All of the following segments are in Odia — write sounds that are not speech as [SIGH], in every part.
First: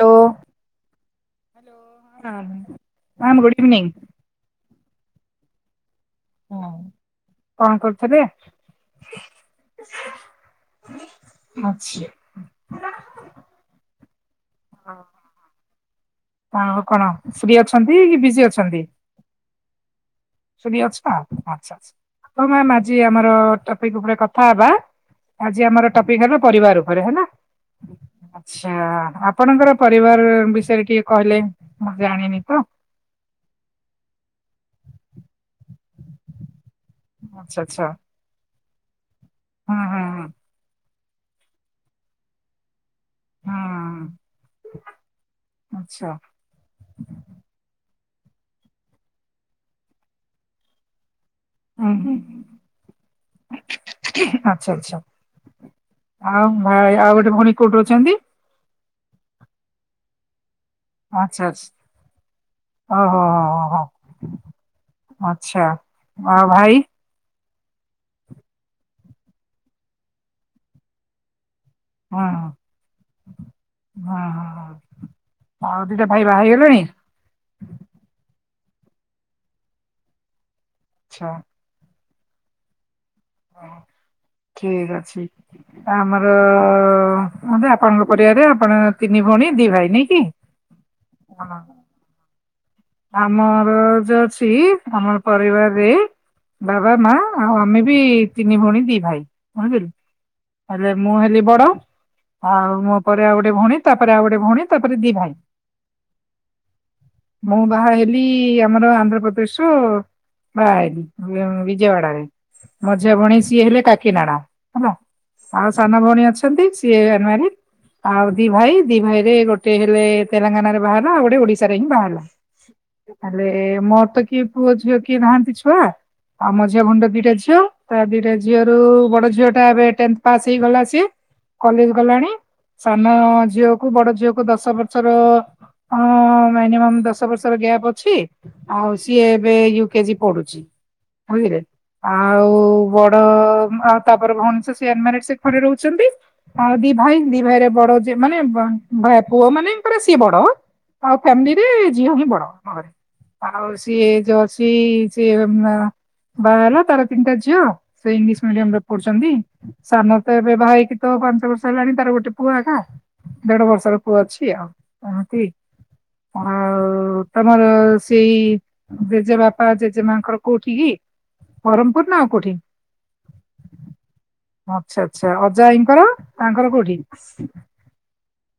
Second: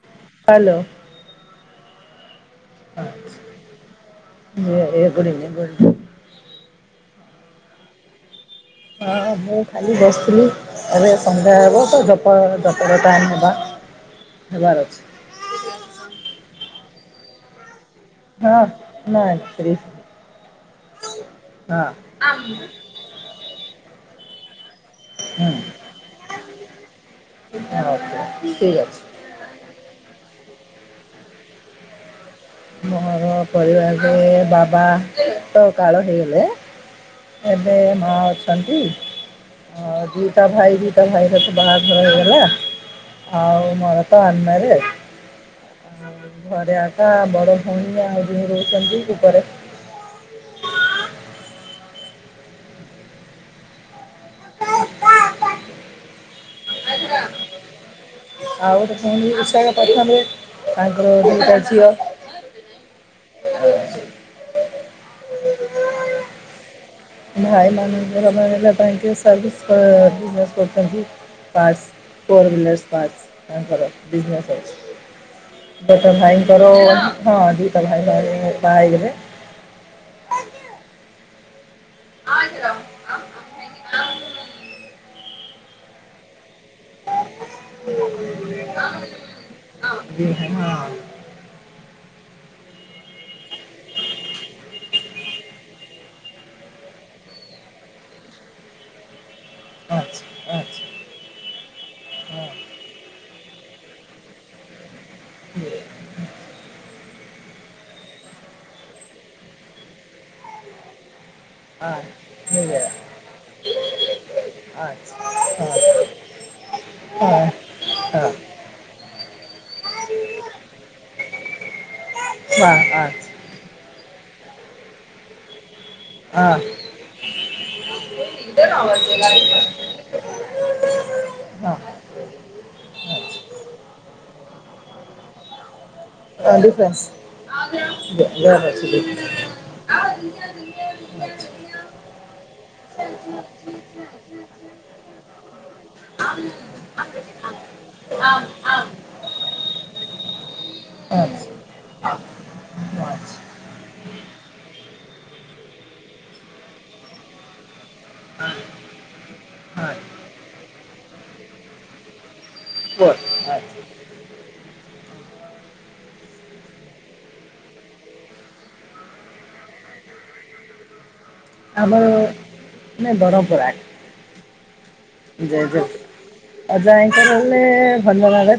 Hello hello. [UNINTELLIGIBLE] ଏ ଗୁଡ଼ ଇଭିନିଂ ଗୁଡ଼। [INAUDIBLE] ହୁଁ କଣ କରୁଥିଲେ। ହଁ ମୁଁ ଖାଲି ବସିଥିଲି ଏବେ ସନ୍ଧ୍ୟା ହେବ ଅଛି। ତ ଜ ଜପର ଟାଇମ୍ ହେଲା ହେବାର ଅଛି ଆଉ କଣ ଫ୍ରୀ ଅଛ ବିଜି ହଁ ଅଛନ୍ତି ନା ନାଇଁ ଫ୍ରି ଫ୍ରି ଅଛନ୍ତି ହଁ କଥା ହେବା ହୁଁ। ଆଜି ଆମର ଟପିକ ହେଲା ପରିବାର ଉପରେ ହେଲା ଓକେ ଆଛା ଠିକ୍ ଅଛି। ଆପଣଙ୍କର ପରିବାର ବି [UNINTELLIGIBLE] କହିଲେ ମୁଁ ଜାଣିନି ମୋର ପରିବାରରେ ବାପା ସେ ତ କାଳ ହେଇଗଲେ, ଆଚ୍ଛା ଏବେ ଆଚ୍ଛା ମୋ ଆଣ୍ଟି ହୁଁ ହୁଁ ହଁ ଦିଟା ଭାଇ ବି ହେ ଭାଇରତ ବାହାଘର ହେଇଗଲା। ହୁଁ ଆଉ ମୋର ତ ଆମାରି ହୁଁ ଆଚ୍ଛା ଆଉ ଘରେ ଆକା [UNINTELLIGIBLE] ହ ହ ଆଛା ଆଚ୍ଛା ଆଉ ଭାଇ ଆଉ ଗୋଟେ ଭଉଣୀ କୋଉଠି ଅଛନ୍ତି। ଆଉ ଗୋଟେ ସେମିତି ବିଶାଳ ପରିବାରରେ ଆଚ୍ଛା ଆଚ୍ଛା ଓ ହୋ ହ ହ ହୋ ଆଛା ଆ ଭାଇ ଭାଇ ମନଙ୍କର ମାନେ ହେଲା ସର୍ଭିସ ବିଜନେସ କରୁଛନ୍ତି। ପାସ୍ ହୁଁ ଫୋର୍୍ଲର୍ସ ପାସ୍ କର ହୁଁ ବିଜନେସ୍ ହୁଁ ଆଉ ଅଛି ଦିଟା ବଟ ଭାଇ ବାହା ଭାଇଙ୍କର ହେଇଗଲେଣି ହଁ ଦୀଟା ଭାଇ ଭାଇ, ବାହା ହେଇଗଲେ, ହଁ, [INAUDIBLE] ଠିକ ଅଛି, ଆମର ଅ ଅ ମାନେ ଆପଣଙ୍କ ପରିବାରେ ଆପଣ ତିନି ଭଉଣୀ ଦି ଭାଇ ନାଇକି। ଦି ଭାଇ ହଁ ଆମର ଯୋଉ ଅଛି ଆମର ପରିବାରରେ ବାବା ମା ଆଉ ଆମେ ବି ତିନି ଭଉଣୀ ଦି ଭାଇ। ବୁଝିଲେ କି ପାଞ୍ଚ ହେଲେ ପାଞ୍ଚ ମୁଁ ହେଲି ବଡ ହଁ ଆଉ ମୋ ଆଉ ଗୋଟେ ଭଉଣୀ ତାପରେ ଆ ଗୋଟେ ଭଉଣୀ ତାପରେ, ରେ ଦି ଭାଇ। ଇଏ ମୁଁ ବାହା ହେଲି ଆମର ଆନ୍ଧ୍ରପ୍ରଦେଶରୁ ବାହା ହେଲି। ବିଜୟୱାଡରେ ଆଠ ମଝିଆ ଭଉଣୀ ସିଏ ହେଲେ କା କିରଣ [UNINTELLIGIBLE] ଆଛା। ସାନ ଭଉଣୀ ଅଛନ୍ତି। ସିଏ ଉଁମରର୍ଡ [UNINTELLIGIBLE] ଆଉ ହଁ ଦି ଭାଇ ଦି ଭାଇ ରେ ଗୋଟେ ହେଲେ ତେଲେଙ୍ଗାନ ରେ ବାହା ହେଲା ଆଉ ଗୋଟେ ଓଡିଶା ରେ ହିଁ ବାହା ହେଲା। ବା ଆଠ ହେଲେ ଏ ମୋର ତ କିଏ ପୁଅ ଝିଅ କିଏ ନାହାନ୍ତି। ଛୁଆ ଆଉ ମୋ ମଝିଆ ହଁ ଭଉଣୀ ର ଦିଟା ଝିଅ ତା ଦିଟା ଝିଅ ର ବଡ ଝିଅ ଟା ଏବେ ଟେନ୍ଥ ପାସ୍ ହେଇଗଲା ସିଏ କଲେଜ ହଁ ଗଲାଣି ସାନ ଝିଅକୁ ବଡ ଝିଅକୁ ଦଶ ବର୍ଷର ହଁ ଡିଫେନ୍ସ ବର୍ଷ ର ଗ୍ୟାପ ଅଛି। ଆଉ ସିଏ ଏବେ ଉକେଜି ପଢୁଛି ବୁଝିଲେ ।ଆଉ ବଡ ତାପରେ ଭଉଣୀ ଅନ୍ ମାରେଡ ଘରେ ରହୁଛନ୍ତି ଆଉ ଦି ଭାଇ ଦି ଭାଇ ମାନେ ପୁଅ ମାନଙ୍କର ସିଏ ବଡ ଆଉ ଫାମିଲିରେ ଝିଅ ହିଁ ବଡ ଆମ ଘରେ ଆଉ ସିଏ ଯୋଉ ଅଛି ସିଏ ବାହା ହେଲା ତାର ତିନିଟା ଝିଅ ସେ ଇଂଲିଶ ମିଡିୟମ ରେ ପଢୁଛନ୍ତି ସାନ ତ ଏବେ ବାହା ହେଇକି ତ ପାଞ୍ଚ ବର୍ଷ ହେଲାଣି ତାର ଗୋଟେ ପୁଅ ଆକା ଦେଢ ବର୍ଷର ପୁଅ ଅଛି ଆଉ ଏମିତି [UNINTELLIGIBLE] ଆଉ ତମର ସେଇ ଜେଜେ ବାପା ଜେଜେ ମାଙ୍କର କୋଉଠି କି? ଆମର ବ୍ରହ୍ମପୁର ନା ଆଉ କୋଉଠି? ମେ ବ୍ରମପୁରା ଆଚ୍ଛା ଆଚ୍ଛା ଜ ଜ ଅଜାଆଈଙ୍କର ତାଙ୍କର କୋଉଠି ଅଜା ଆଈଙ୍କ ର ହେଲେ ଭଞ୍ଜନଗର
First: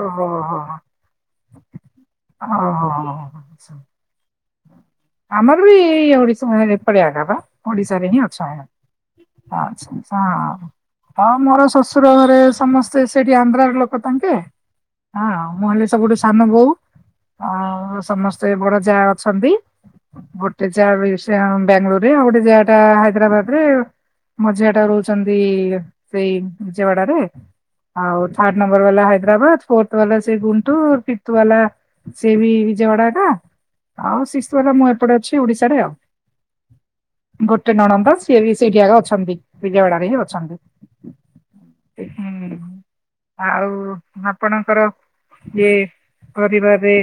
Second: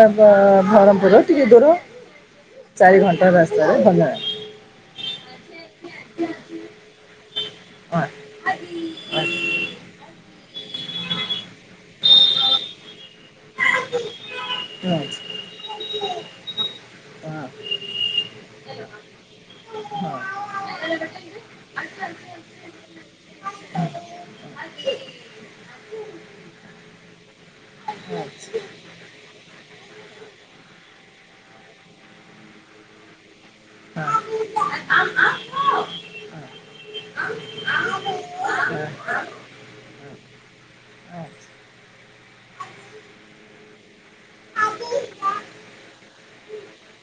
ଓହୋ ହୋ ହୋ ବରମପୁର ଟିକେ ଦୂର ଚାରି ଘଣ୍ଟା ହୋ ରାସ୍ତାରେ ଭଲ ଆମର ବି [UNINTELLIGIBLE] ଏପଡିଆ ଆଗ ବା ହଁ ଓଡିଶାରେ ହିଁ ଅଛି ହଁ ହ ହ ମୋର ଶଶୁର ର ଘରେ ସମସ୍ତେ ସେଠି ଆନ୍ଧ୍ରାର ଲୋକ ତାଙ୍କେ ହଁ ମୁଁ ହେଲେ ସବୁଠୁ ସାନ ବୋହୁ ଆଉ ସମସ୍ତେ ବଡ ଯା ଅଛନ୍ତି। ଗୋଟେ ଜାଆ ସେ ବାଙ୍ଗାଲୋରରେ ଆଉ ଗୋଟେ ଜାଆ ଟା ହାଇଦ୍ରାବାଦରେ ହଁ ମଝିଆ ଟା ରହୁଛନ୍ତି ସେଇ ବିଜୟଡାରେ ଆଉ ହଁ, ହଁ। ଥାର୍ଡ ନମ୍ବର ବାଲା ହାଇଦ୍ରାବାଦ ଫୋର୍ଥ ବାଲା ସେ ଗୁଠୁରୁ ରୁ ଫିଥିବାଲା ସେ ବି ବିଜୟୱଡା ଟା ଆଉ ସିଶି ବାଲା ଅ ଓଡିଶରେ ଆଉ ଗୋଟେ ନଣନ୍ଦ ସିଏ ବି ସେଇଠି ଯ ଅଛନ୍ତି । ବିଜୟାୱାଡ ହିଁ ଅଛନ୍ତି। ଆଉ ଆପଣଙ୍କର ଇଏ ପରିବାରରେ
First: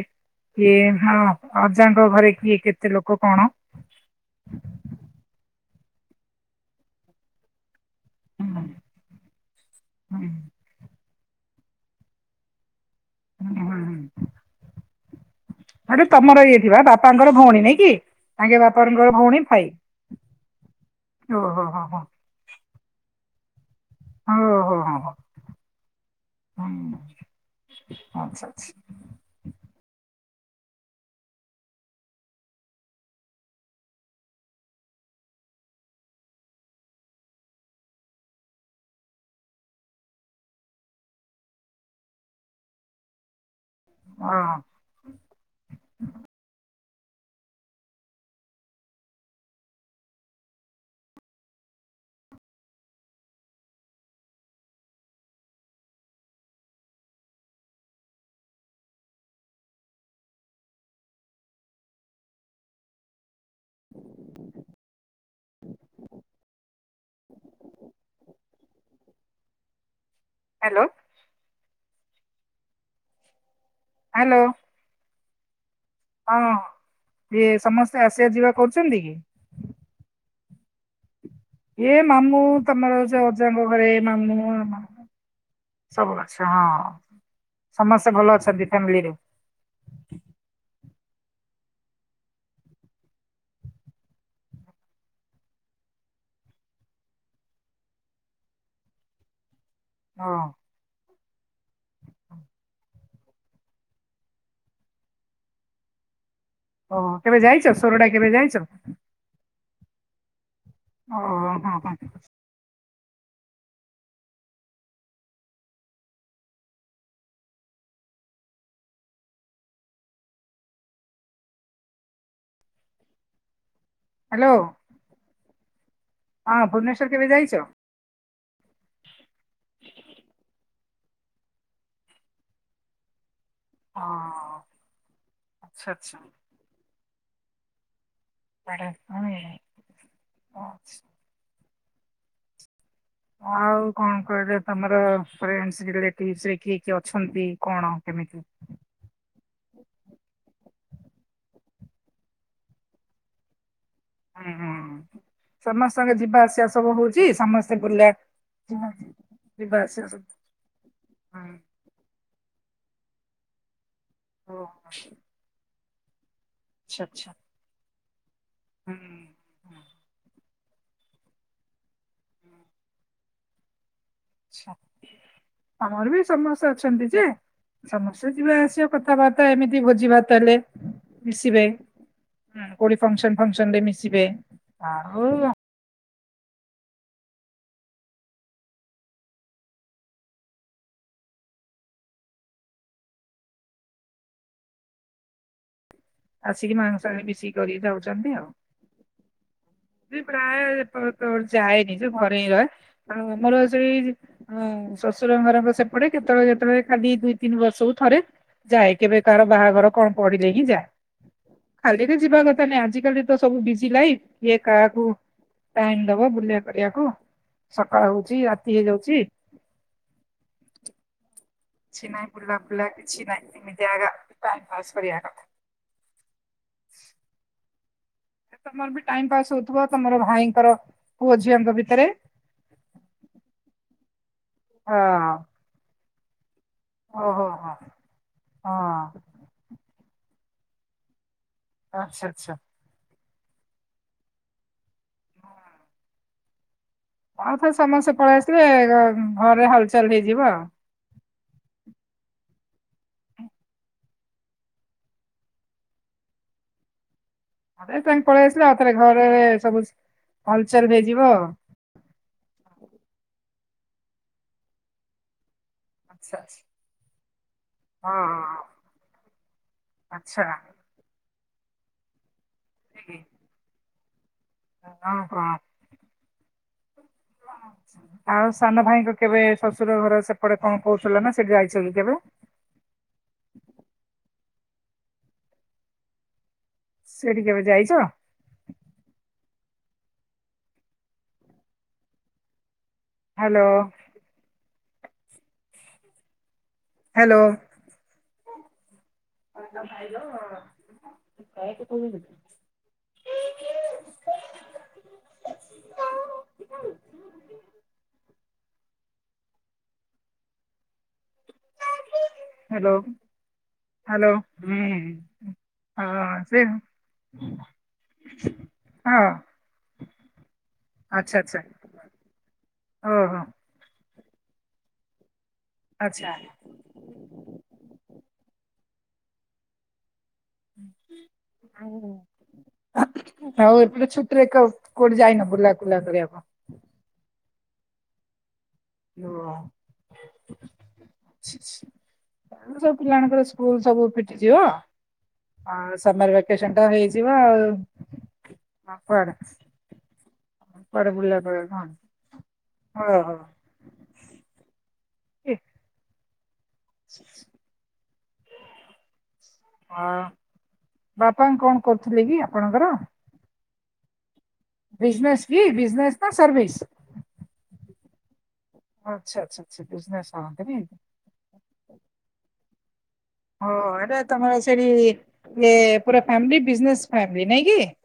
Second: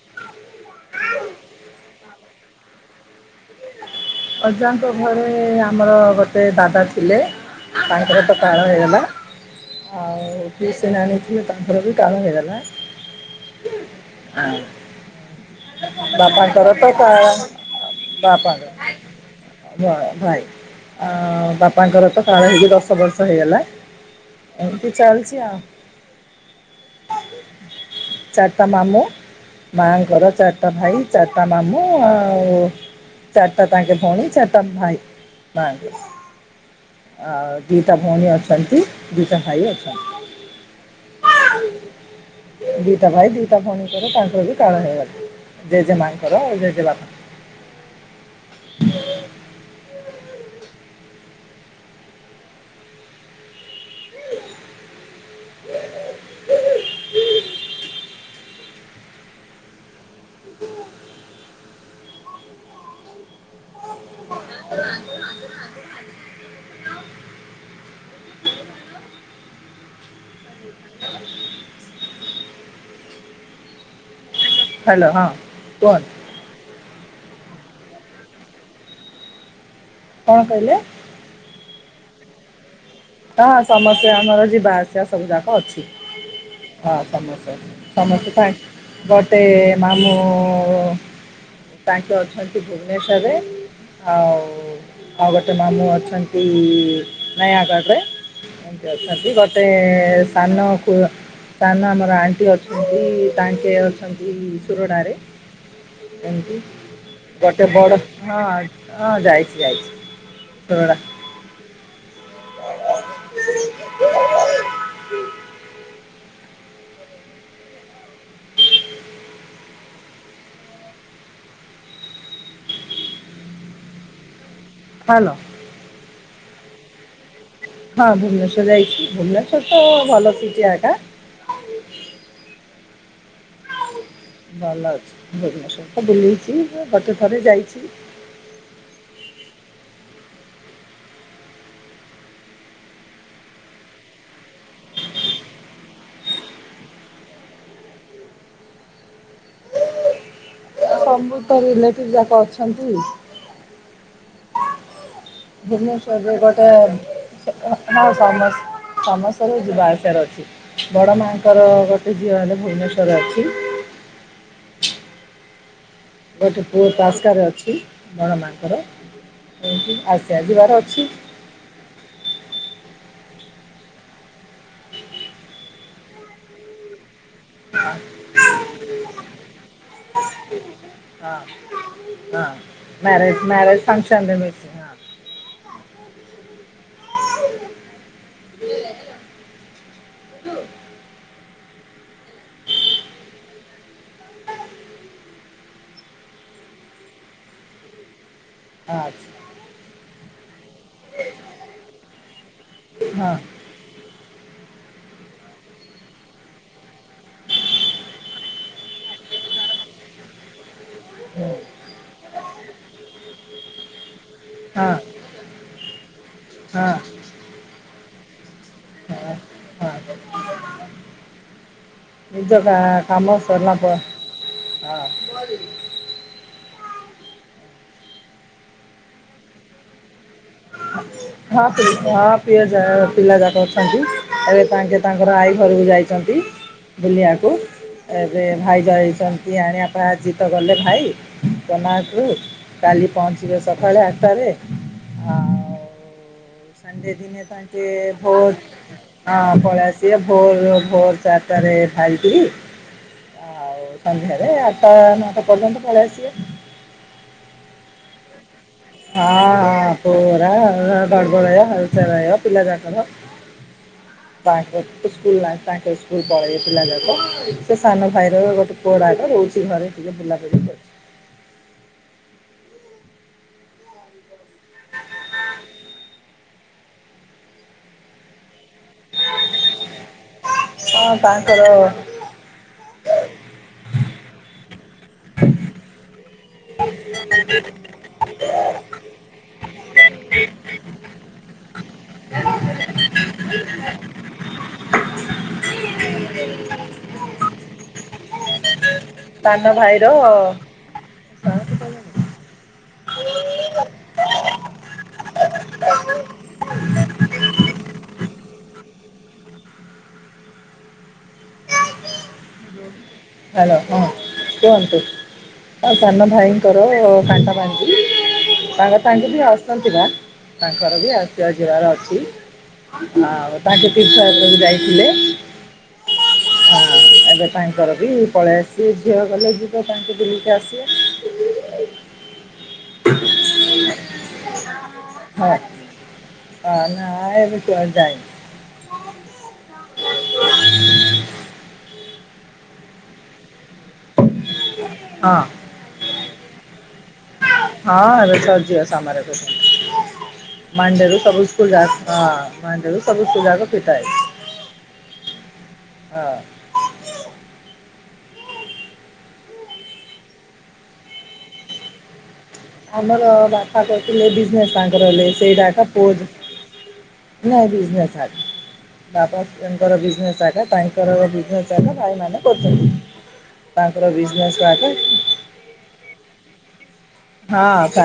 କିଏ ହ ଅଜାଙ୍କ ଘରେ କିଏ ଏତେ ଲୋକ କଣ? ଅଜାଙ୍କ ଘରେ ଆମର ଗୋଟେ ଦାଦା ଥିଲେ। ତାଙ୍କର ତ କାଳ ହେଇଗଲା ଆଉ ପିଶି ନାନୀ ତାଙ୍କର ବି କାଳ ହେଇଗଲା। ଆ ଆରେ ତମର ଇଏ ଥିବା ବାପାଙ୍କର ଭଉଣୀ ନାଇଁ କି ତାଙ୍କେ ବାପାଙ୍କର ବାପାଙ୍କ ଭାଇ ଆ ଓହୋ ହୋ ହୋ ବାପାଙ୍କର ତ କାଳ ହେଇକି ଦଶ ବର୍ଷ ସ ହେଇଗଲା। ହୋ ହୋ ଏ ତୁ ହୋ ଚାଲଛି ଆଉ। ଆଚ୍ଛା ଚାରିଟା ଆଚ୍ଛା ମାମୁଁ ମାଆ ଙ୍କର। ଚାରିଟା ଭାଇ ଚାରିଟା ମାମୁଁ ଆଉ ଚାରିଟା ତାଙ୍କେ ଭଉଣୀ ଚାରିଟା ଭାଇ ମାଙ୍କ ଆଉ ଦିଟା ଭଉଣୀ ଅଛନ୍ତି। ଦିଟା ଭାଇ ଅଛନ୍ତି। ଦିତା ଭାଇ ଦିତା ସୀତା ଭଣୀଙ୍କରେ ତାଙ୍କର ବି ହଁ କାଳ ହେଇଗଲା ଜେଜେ ମାଆଙ୍କର ଆଉ ଜେଜେ ବାପା ହ ହ୍ୟାଲୋ ହ୍ୟାଲୋ ହ୍ୟାଲୋ ହଁ। କୁହନ୍ତୁ ହଁ। ଇଏ ସମସ୍ତେ ଆସିବା ଯିବା କରୁଛନ୍ତି କି? କଣ କହିଲେ? ଏ ମାମୁଁ ତମର ଯୋଉ ହଁ ଅଜାଙ୍କ ଘରେ ସମସ୍ତେ ମାମୁଁ ଆମର ଯିବା ଆସିବା ସବୁ ଯାକ ଅଛି। ସବୁ ଆଚ୍ଛା ହଁ ସମସ୍ତେ ଭଲ ସମସ୍ତେ କାଇ ଅଛନ୍ତି ଫ୍ୟାମିଲିରେ ଗୋଟେ-ଏ-ଏ-ଏ ମାମୁଁ-ଉ-ଉ-ଉ ତାଙ୍କେ ଅଛନ୍ତି ଭୁବନେଶୂରରେ, ଆଉ ଆଉ ଗୋଟେ ମାମୁଁ ଅଛନ୍ତି-ଇ-ଇ-ଈ ନୟାଗଡ଼ରେ। ଏମିତି ଅଛନ୍ତି। ଗ ସେ-ଏ-ଏ-ଏ ଓ ସାନୁ କୁ ସାନ ଆମର ଆଣ୍ଟି ଅଛନ୍ତି-ଇ-ଇ-ଇ ତାଙ୍କେ ଅଛନ୍ତି-ଇ-ଇ-ଇ ସୁରଡ଼ାରେ। ଏମତି ଓ କେବେ ଯାଇଛ ଗୋଟେ ବଡ ସୋରଡା କେବେ ହଁ ଯାଇଛ? ହଁ ଯାଇଛି। ଯାଇଛି। ସୋରଡ଼ା ଓ ହଁ ହଁ ହେଲୋ ହେଲୋ ହଁ ଭୁବନେଶ୍ଵର କେବେ ଯାଇଛ? ହଁ ଭୁବନେଶ୍ୱର ଯାଇଛି ଭୁବନେଶ୍ଵର ତ-ଅ-ଅ-ଅ ଭଲ [INAUDIBLE] ଜାଗା। ଆଉ [INAUDIBLE] ହଁ ଭଲ ଅଛି ଭୁବନେଶ୍ଵର ଆଚ୍ଛା ତ ଆଚ୍ଛା ବୁଲିଛି ବାଟ ଥରେ ଯାଇଛି। [INAUDIBLE] ଆଉ କଣ କହିଲେ ତମର ଫ୍ରେଣ୍ଡସ ରିଲେଟିଭ୍ସ୍ ରେ କିଏ କିଏ ଅଛନ୍ତି କଣ କେମିତି? ସବୁ ତ ରିଲେଟିଭ ଯାକ ଅଛନ୍ତି। ହୁଁ ହୁଁ ସମସ୍ତଙ୍କ ଭୁବନେଶ୍ଵରରେ ଯିବା ଆସିବା ଗୋଟେ ସବୁ ହଉଛି ସମସ୍ତେ ସ ବୁଲା ସମ ସମସ୍ତାରେ ଯିବା ଯିବା ଆସିବା ଆସିବାର ସବୁ ଅଛି ବଡ ହୁଁ ମାଙ୍କର ଗୋଟେ ଝିଅ ହେଲେ ଭୁବନେଶ୍ୱରେ ଅଛି। ହ। ଗୋଟେ ପୁଅ ତାସ୍କାରେ ଅଛି। ବଣ ମାଙ୍କର ହୁଁ। ଏମିତି ଆସେ ଆସ ଯିବାର ଅଛି ଆଛା ଆମର ବି ସମସ୍ତେ ଅଛନ୍ତି ଯେ। ହଁ ସମସ୍ତେ ଯିବା ଆସିବା କଥାବାର୍ତ୍ତା ଏମିତି ଭୋଜି ଭାତ ହେଲେ ହ ମିଶିବେ ହ ହୁଁ, କୋଉଠି ଫଙ୍କସନ ମ୍ୟାରେଜ ଫଙ୍କସନ ରେ ମ୍ୟାରେଜ ମିଶିବେ ଫଙ୍କସନ ରେ ମିଶି ଆଉ ଆସିକି ମାଙ୍କ ସହ ମିଶି କରିକି ଯାଉଛନ୍ତି ହଁ ଅଛି ଆଉ। ପ୍ରାୟ ଅ-ଅ-ଅ-ଅ ଯାଏନି ଯଉ ଘରେ ହିଁ ରହେ ଆଉ ହଁ ଆମର ସେଇ ଉ ଶଶୁର ଘର ସେପଟେ କେତେବେଳେ କେତେବେଳେ ଖାଲି ଦୁଇ ତିନି ବର୍ଷକୁ ଥରେ ଯାଏ କେବେ କାହାର ବାହାଘର କଣ ପଡିଲେ ହିଁ ଯାଏ। ହୁଁ, ଖାଲିରେ ଯିବା କଥା ନାହିଁ ଆଜିିକାଲି ତ ସବୁ ବିଜି ଲାଇଫ କିଏ ହଁ କାହାକୁ ଟାଇମ ଦବ ବୁଲିବା ହଁ ହଁ ହଁ କରିବାକୁ। ସକାଳ ହଉଛି ରାତି ହେଇ ଯାଉଛି। କିଛି ନହିଁ ନିଜ ବୁଲା ବୁଲା କା- କିଛି କାମ ନହିଁ ସରିଲା ଏମିତି ପରେ ଆକା ଟାଇମ ପାସ୍ ହଁ କରିବା କଥା। [INAUDIBLE] [UNINTELLIGIBLE] ତମର ବି ଟାଇମ ପାସ ହଉଥିବ ତମର ଭାଇ ଙ୍କର ହଁ ହଁ ପ୍ରିୟ ଯା ପିଲା ଯାକ ଅଛନ୍ତି। ଏବେ ତାଙ୍କେ ହଁ ତାଙ୍କର ଆଈ ଘରକୁ ଯାଇ ଅଛନ୍ତି। ଓହୋ ବୁଲିବାକୁ ହୋ ଏବେ ହଁ ଭାଇ ଜାଇଛନ୍ତି ଆଣିବାକୁ ତ ଗଲେ ଭାଇ। ଆଚ୍ଛା ଆଚ୍ଛା [UNINTELLIGIBLE] ସକାଳେ ଆଠଟାରେ ଆଉ ସେ ଦିନେ ଆଉ ଥରେ ତାକେ ସମସ୍ତେ ପଳେଇ ଆସିଲେ ଭୋର ଘରେ ପଳେଇ ହଲଚଲ ଆସିବେ ହେଇଯିବ ଆଉ ଭୋର ଭୋର ଚାରିଟାରେ ଭାରିକି ଆଉ ସନ୍ଧ୍ୟାରେ ଆଠଟା ନଅଟା ପର୍ଯ୍ୟନ୍ତ ପଳେଇ ଆସିବେ। [INAUDIBLE] [UNINTELLIGIBLE] ଘରେ ସବୁ ହଁ ପୁରା ହଲଚଲ ହେଇଯିବ ଆଉ ଗଡବଡ ହଲଚଲ ରହିବ ପିଲା ଯାକର। [UNINTELLIGIBLE] ସ୍କୁଲ ଆଚ୍ଛା ଆଚ୍ଛା ପଳେଇ ଥିଲା ନା କ ତା ସାନ ହଁ ଭାଇର ହଁ ଗୋଟେ କୁଅଡ଼ାକ ରହୁଛି ଘରେ ଟିକେ ଆଚ୍ଛା ବୁଲାବୁଲି କର । ହୁଁ। ହଁ କହ? ଆଉ ସାନ ଭାଇଙ୍କ କେବେ ଶ୍ୱଶୁର ଘର ଏପଟେ କଣ କହୁ ହଁ ଥିଲେ ନା ସେ ତାଙ୍କର ଯାଇଛ କି କେବେ? [INAUDIBLE] ସେଠି କେବେ ଯାଇଛ [INAUDIBLE] [INAUDIBLE] ହ୍ୟାଲୋ । [INAUDIBLE] ହ୍ୟାଲୋ। [INAUDIBLE] ସାନ ଭାଇର ହ୍ୟାଲୋ ହ୍ୟାଲୋ [INAUDIBLE] [INAUDIBLE] ହ୍ୟାଲୋ ହ୍ୟାଲୋ ହଁ ହୁଁ କୁହନ୍ତୁ ହଁ ସାନ ଭାଇଙ୍କର କାଣ୍ଟ ପାଞ୍ଜି ତାଙ୍କ ହଁ ତାଙ୍କେ ବି ଆସ ବା ତାଙ୍କର ବି ଆଚ୍ଛା ଆସିବା ଆଚ୍ଛା ଯିବାର ଅଛି ଓହୋ ଆଉ ତାଙ୍କେ । ଟିକା ଯାଇଥିଲେ ଆଚ୍ଛା। [INAUDIBLE] ହଁ ଏବେ ତାଙ୍କର ବି ପଳେଇ ଆସିଛି ଝିଅ ଗଲେ ଯିବ ତାଙ୍କୁ ବି [INAUDIBLE] ଆଉ ଆଉ ଏପଟ ଛୁଟିରେ କୋଉଠି ଯାଇନ ହଁ ବୁଲା କୁଲା କରିବାକୁ? ନା ଏବେ କୁଆଡ଼େ ଯାଇନି । ଓ, ସବୁ ପିଲାଙ୍କର ସ୍କୁଲ ସବୁ ଫି ଯିବ ହଁ ଆଉ ସମର ଭକେସନ ତ ହେଇଯିବ ଆଉ ହଁ ଏବେ କୁଆଡେ । ମାଣ୍ଡରୁ ସବୁ ସ୍କୁଲ ଯା ହଁ ମାଣ୍ଡରୁ ହଉ ସବୁ ସ୍କୁଲ ହଉ। ଯାକ ଫିଠା ହେଇଛି । ହଁ ସ [INAUDIBLE] ଅ ବାପା କଣ କରୁଥିଲେ କି । ଆମର ବା । କରିଥିଲେ ବି । ତାଙ୍କର ହେଲେ ବିଜନେସ୍ କି ସେଇଟା ପୁଅ ବିଜନେସ୍ ନା ସର୍ଭିସ? ନାଇ, ସ ଆଚ୍ଛା ଆଚ୍ଛା ଆଚ୍ଛା ବାପାଙ୍କର ବିଜନେସ୍ କରନ୍ତି ଆକା ନାଇଁ ତାଙ୍କର ବିଜନେସ୍ ଆକା ଭାଇ ମାନେ କରୁଛନ୍ତି । ହ ଏଟା ତମର ସେଠି ଇଏ ପୁରା ଫାମିଲି । ବିଜନେସ୍, ଫ୍ୟାମିଲି ନାଇଁ କି? ହଁ ଫ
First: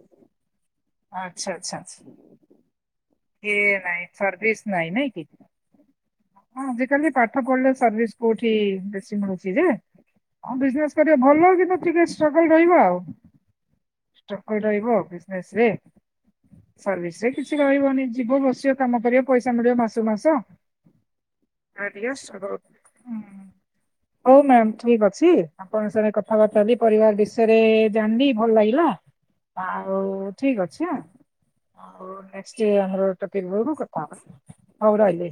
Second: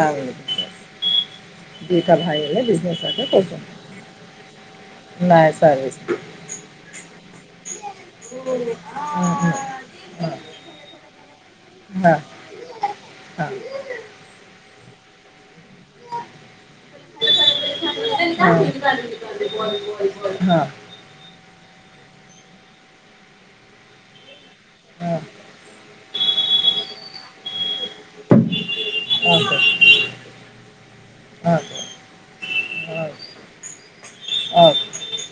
ଦିଟା ଭାଇ ହେଲେ ବିଜିନେସ ନ ନାଇଁ ସର୍ଭିସ ନାଇ ନା କି ନାଇଁ ସର୍ଭିସ। ଆଜି କାଲି ପାଠ ପଢିଲେ ସର୍ଭିସ୍ ହୁଁ କୋଉଠି ହୁଁ ବେଶି ମିଳୁଛି ଯେ ହଁ ବିଜନେସ କରିବ ଭଲ କିନ୍ତୁ ଟିକେ ହଁ ଷ୍ଟ୍ରଗଲ ରହିବ ଆଉ ହଁ। ବିଜନେସ ସର୍ଭିସ୍ ରେ କିଛି ରହିବନି, ଯିବ ବସିବ କାମ କରିବ ପଇସା ମିଳିବ ମାସୁ କୁ ମାସ, ହୁଁ ହଉ, ଠିକ ଅଛି ଆପଣଙ୍କ ସାଙ୍ଗରେ କଥାବାର୍ତ୍ତା ହେଲି ପରିବାର ବିଷୟରେ ଜାଣିଲି ଭଲ ଲାଗିଲା ଆଉ ଠିକ ଅଛି ଆଉ ନେଷ୍ଟ ହୋଇ ରହିଲି,